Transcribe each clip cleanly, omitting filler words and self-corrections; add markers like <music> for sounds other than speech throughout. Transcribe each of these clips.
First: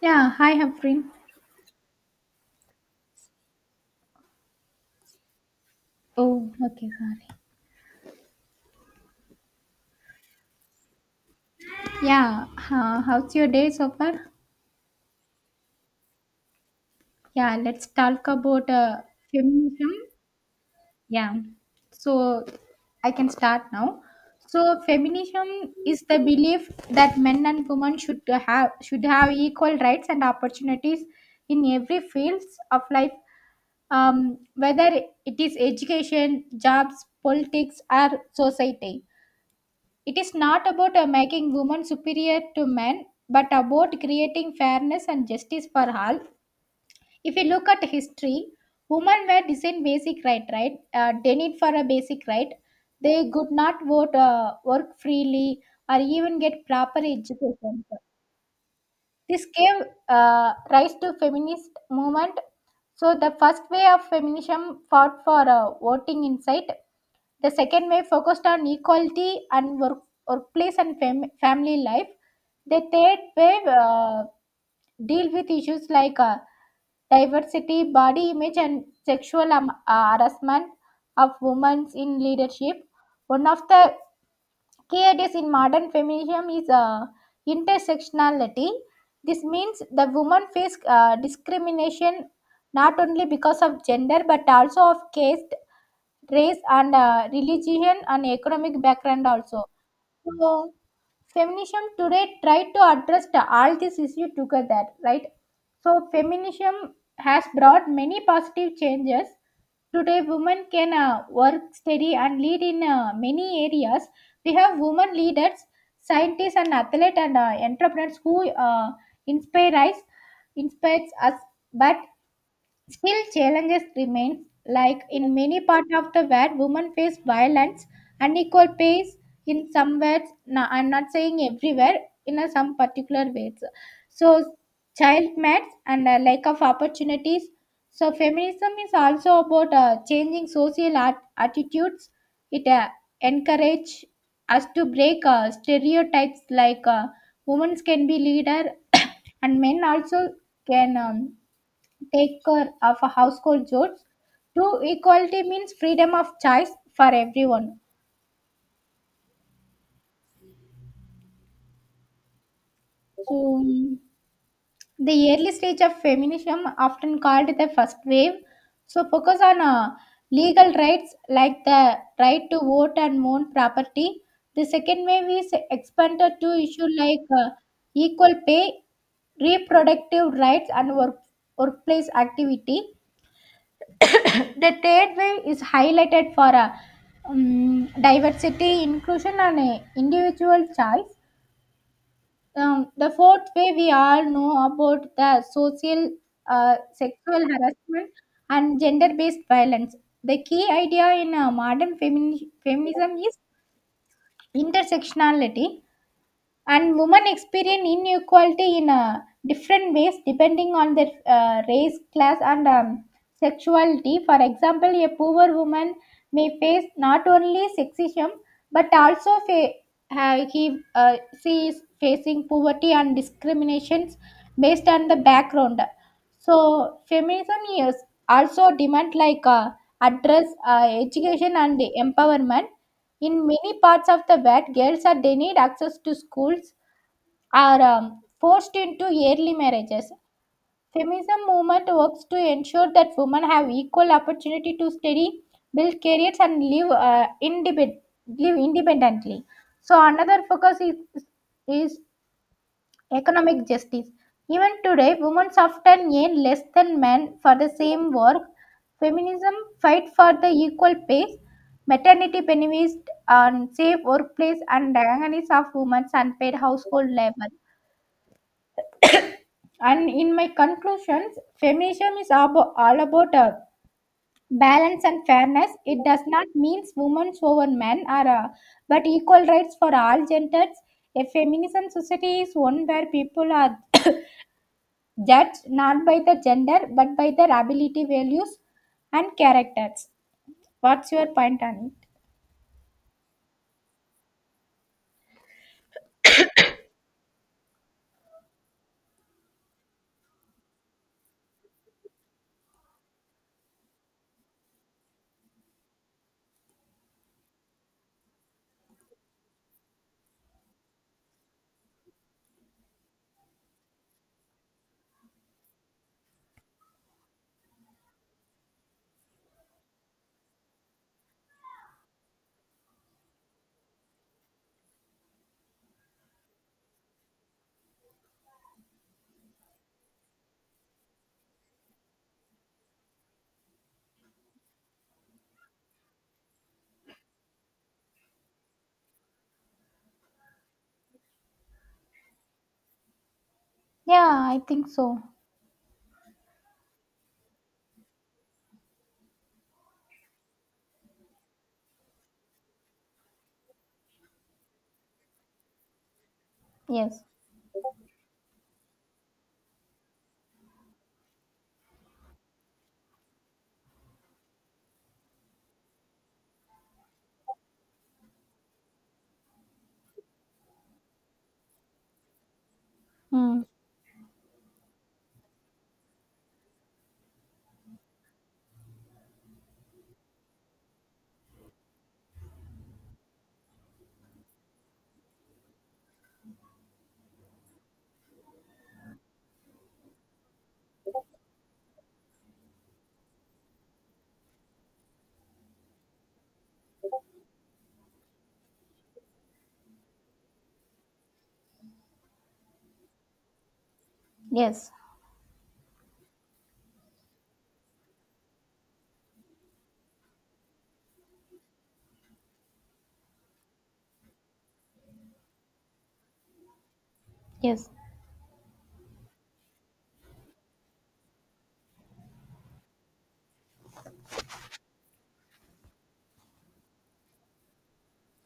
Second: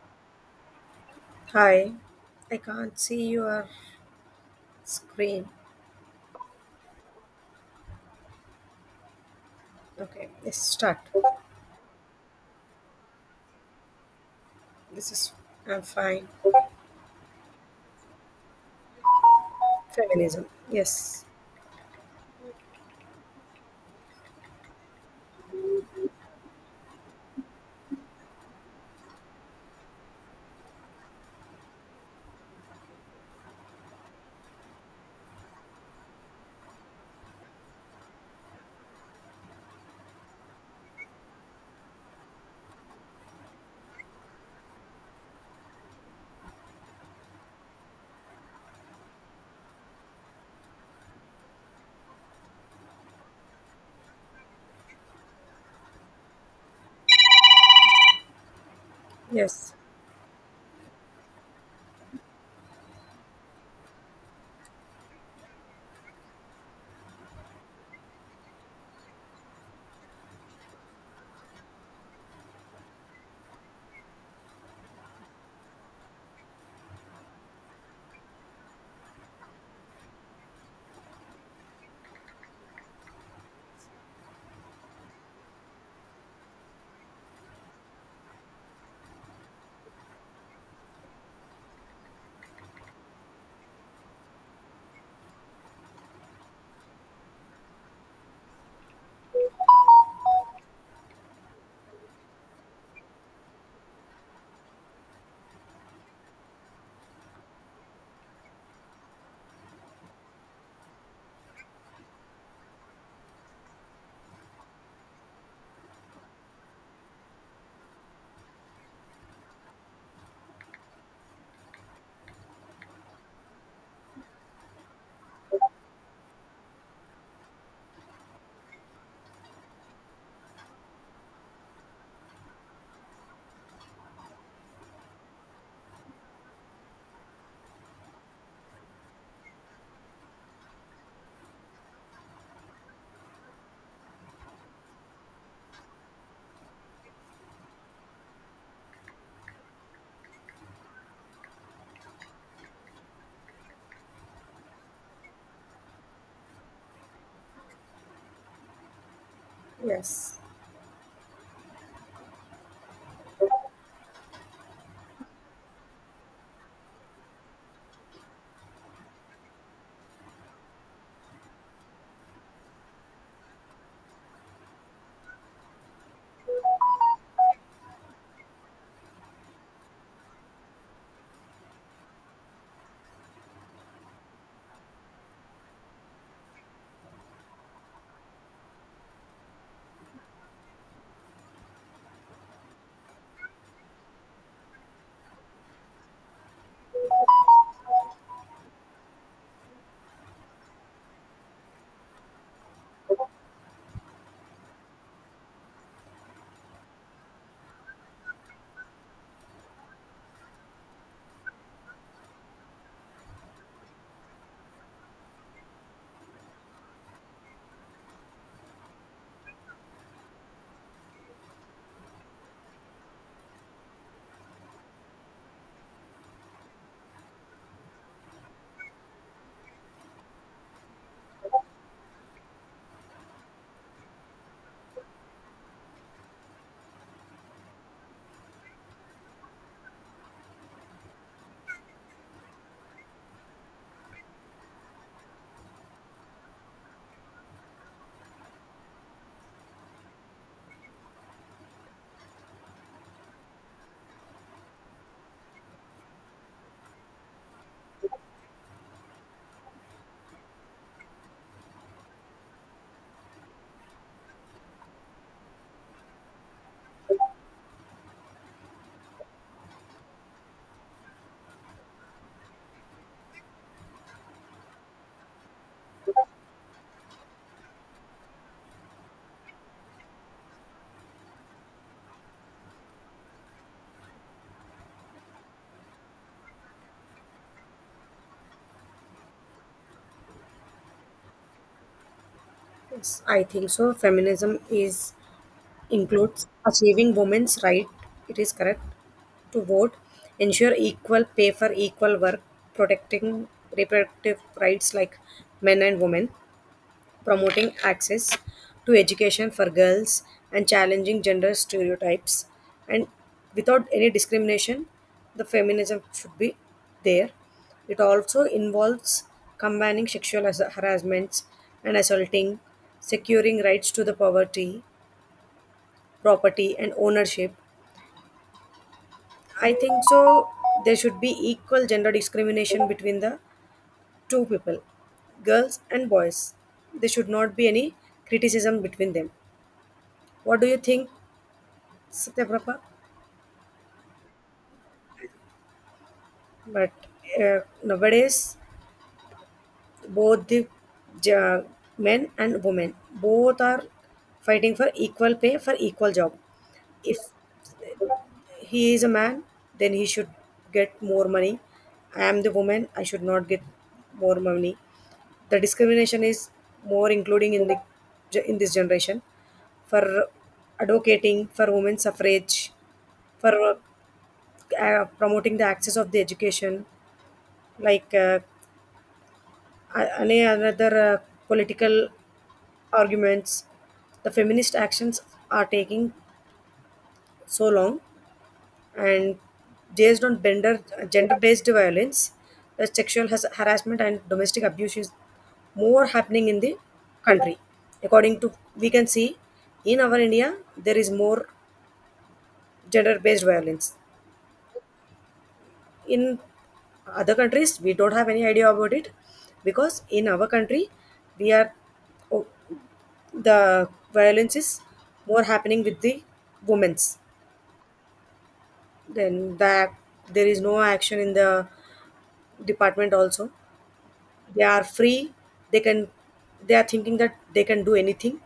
Yeah, hi Hafrin. Hi, I can't see your screen. Oh, okay, sorry. Okay, let's start. Yeah, how's your day so far? This is I'm fine. Yeah, let's talk about feminism. Feminism. Yes, Yeah, so I can start now. So feminism is the belief that men and women should have equal rights and opportunities in every fields of life, whether it is education, jobs, politics, or society. It is not about making women superior to men, but about creating fairness and justice for all. If you look at history, women were designed basic right, right? Denied for a basic right. They could not vote, work freely, or even get proper education. This yes, gave rise to feminist movement. So the first way of feminism fought for voting in sight, the second wave focused on equality and work, workplace and family life. The third wave deal with issues like diversity, body image, and sexual harassment of women in leadership. One of the key ideas in modern feminism is intersectionality. This means the women face discrimination not only because of gender but also of caste, race and religion and economic background also. So feminism today try to address all these issues together, right? So feminism has brought many positive changes. Today, women can work, study, and lead in many areas. We have women leaders, scientists, and athletes and entrepreneurs who inspire us, inspires us. But still, challenges remain, like in many parts of the world, women face violence, unequal pay in some ways. No, I'm not saying everywhere, some particular ways. So, child marriage and lack of opportunities. So, feminism is also about changing social attitudes. It encourages us to break stereotypes like women can be leader <coughs> and men also can. Take care of household chores. True equality means freedom of choice for everyone. yes, So, the early stage of feminism, often called the first wave, so focus on legal rights like the right to vote and own property. The second wave is expanded to issue like uh, equal pay, reproductive rights, and work, workplace activity. The third way is highlighted for a diversity, inclusion, and a individual choice. The fourth way we all know about the social, sexual harassment and gender-based violence. The key idea in modern feminism is intersectionality, and women experience inequality in different ways depending on their race, class and sexuality. For example, a poor woman may face not only sexism but also fa- he she is facing poverty and discriminations based on the background. So feminism is also demand like address education and empowerment. In many parts of the world, girls are denied access to schools, are forced into early marriages. Feminism movement works to ensure that women have equal opportunity to study, build careers, and live live independently. So another focus is economic justice. Even today, women often earn less than men for the same work. Feminism fight for the equal pay, maternity benefits, and safe workplace, and awareness of women's unpaid household labor. And in my conclusions, feminism is all about balance and fairness. It does not mean women over men are, but equal rights for all genders. A feminism society is one where people are judged not by the gender but by their ability, values, and characters. What's your point on it? yes. I think so. Feminism is includes achieving women's right. It is correct to vote, ensure equal pay for equal work, protecting reproductive rights like men and women, promoting access to education for girls, and challenging gender stereotypes, and without any discrimination the feminism should be there. It also involves combining sexual harassments and assaulting, securing rights to the poverty, property and ownership. I think so there should be equal gender discrimination between the two people, girls and boys. There should not be any criticism between them. What do you think, Satyaprabha? Yeah, I think so. But nowadays, both the ja- men and women both are fighting for equal pay for equal job. If Yes. he is a man, then he should get more money. I am the woman. I should not get more money. The discrimination is more including in the in this generation, for advocating for women's suffrage, Hmm. for promoting the access of the education, like any other political arguments. The feminist actions are taking so long, and based on gender, gender based violence. The sexual has, harassment and domestic abuse is more happening in the country. According to we can see in our India, there is more gender based violence. Yes. In other countries we don't have any idea about it because in our country we are, oh, the violence is more happening with the women's. Yes. Then that there is no action in the department also. They are free. They can, they are thinking that they can do anything.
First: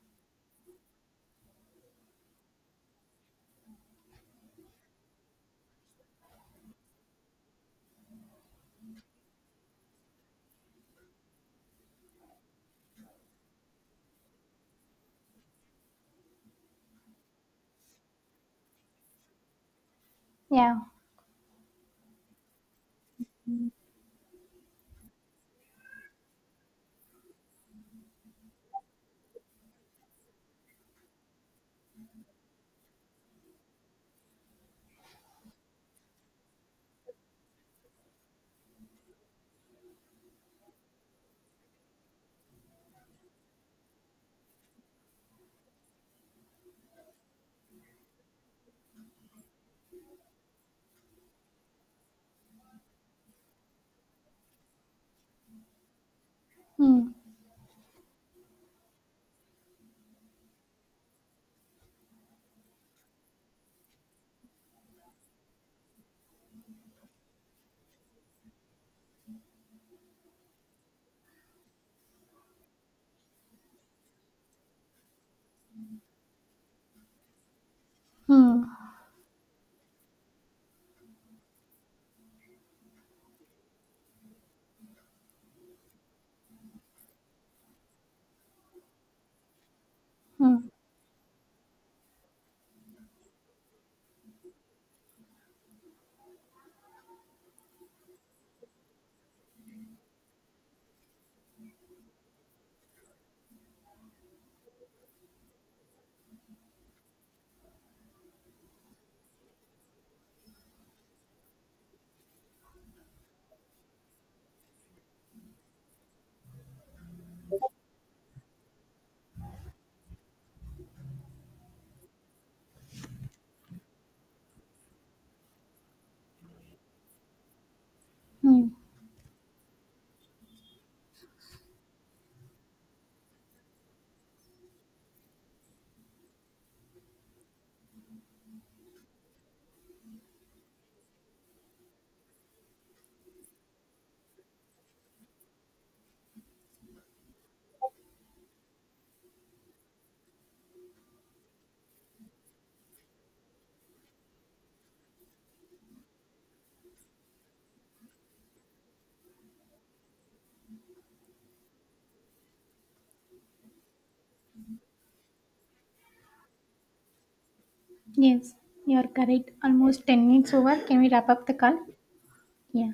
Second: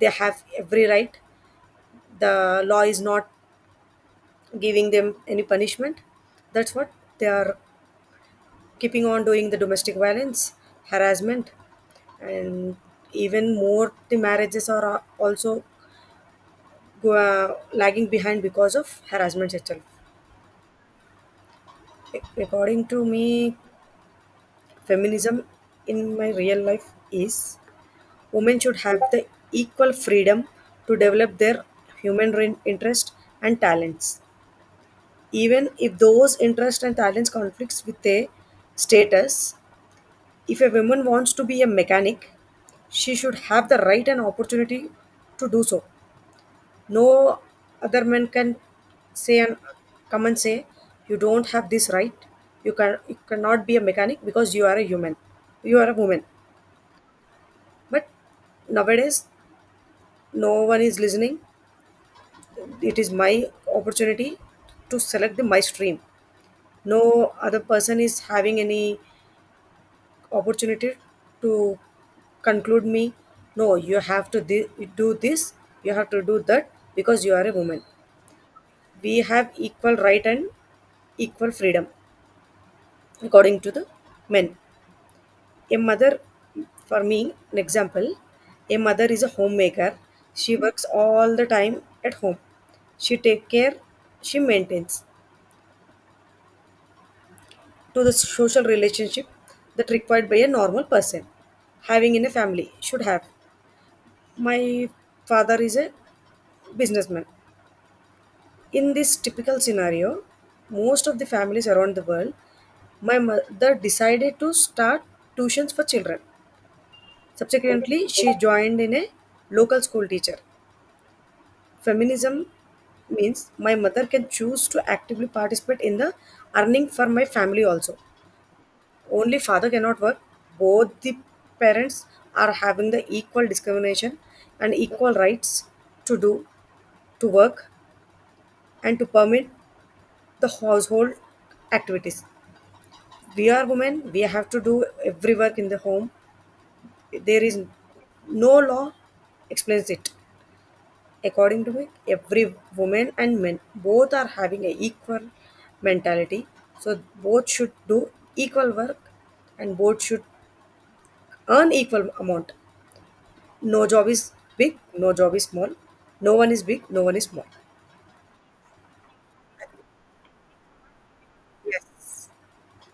They have every right. The law is not giving them any punishment. That's what they are keeping on doing the domestic violence, harassment. And even more, the marriages are also go, lagging behind because of harassment itself. Yeah. According to me, feminism in my real life is women should have the equal freedom to develop their interest and talents. Even if those interests and talents conflicts with a status, if a woman wants to be a mechanic, she should have the right and opportunity to do so. No other man can say and come and say, you don't have this right. You cannot be a mechanic because you are a human. You are a woman. Hmm. But nowadays no one is listening. It is my opportunity to select the my stream. No other person is having any opportunity to conclude me. No, you have to do this. You have to do that because you are a woman. Hmm. We have equal right and equal freedom according to the men. A mother, for me, an example, a mother is a homemaker. Hmm. She works all the time at home. She takes care, she maintains to the social relationship that required by a normal person having in a family should have. My father is a businessman. In this typical scenario, most of the families around the world, my mother decided to start tuitions for children. Subsequently, she joined in a local school teacher. Feminism means my mother can choose to actively participate in the earning for my family also. Hmm. Only father cannot work. Both the parents are having the equal discrimination and equal rights to do, to work, and to permit the household activities. We are women, we have to do every work in the home. There is no law explains it. According to me, every woman and men both are having a equal mentality. So both should do equal work and both should earn equal amount. No job is big, no job is small. No one is big, no one is small. Yes, you're correct. Almost 10 minutes over. Can we wrap up the call? Yeah.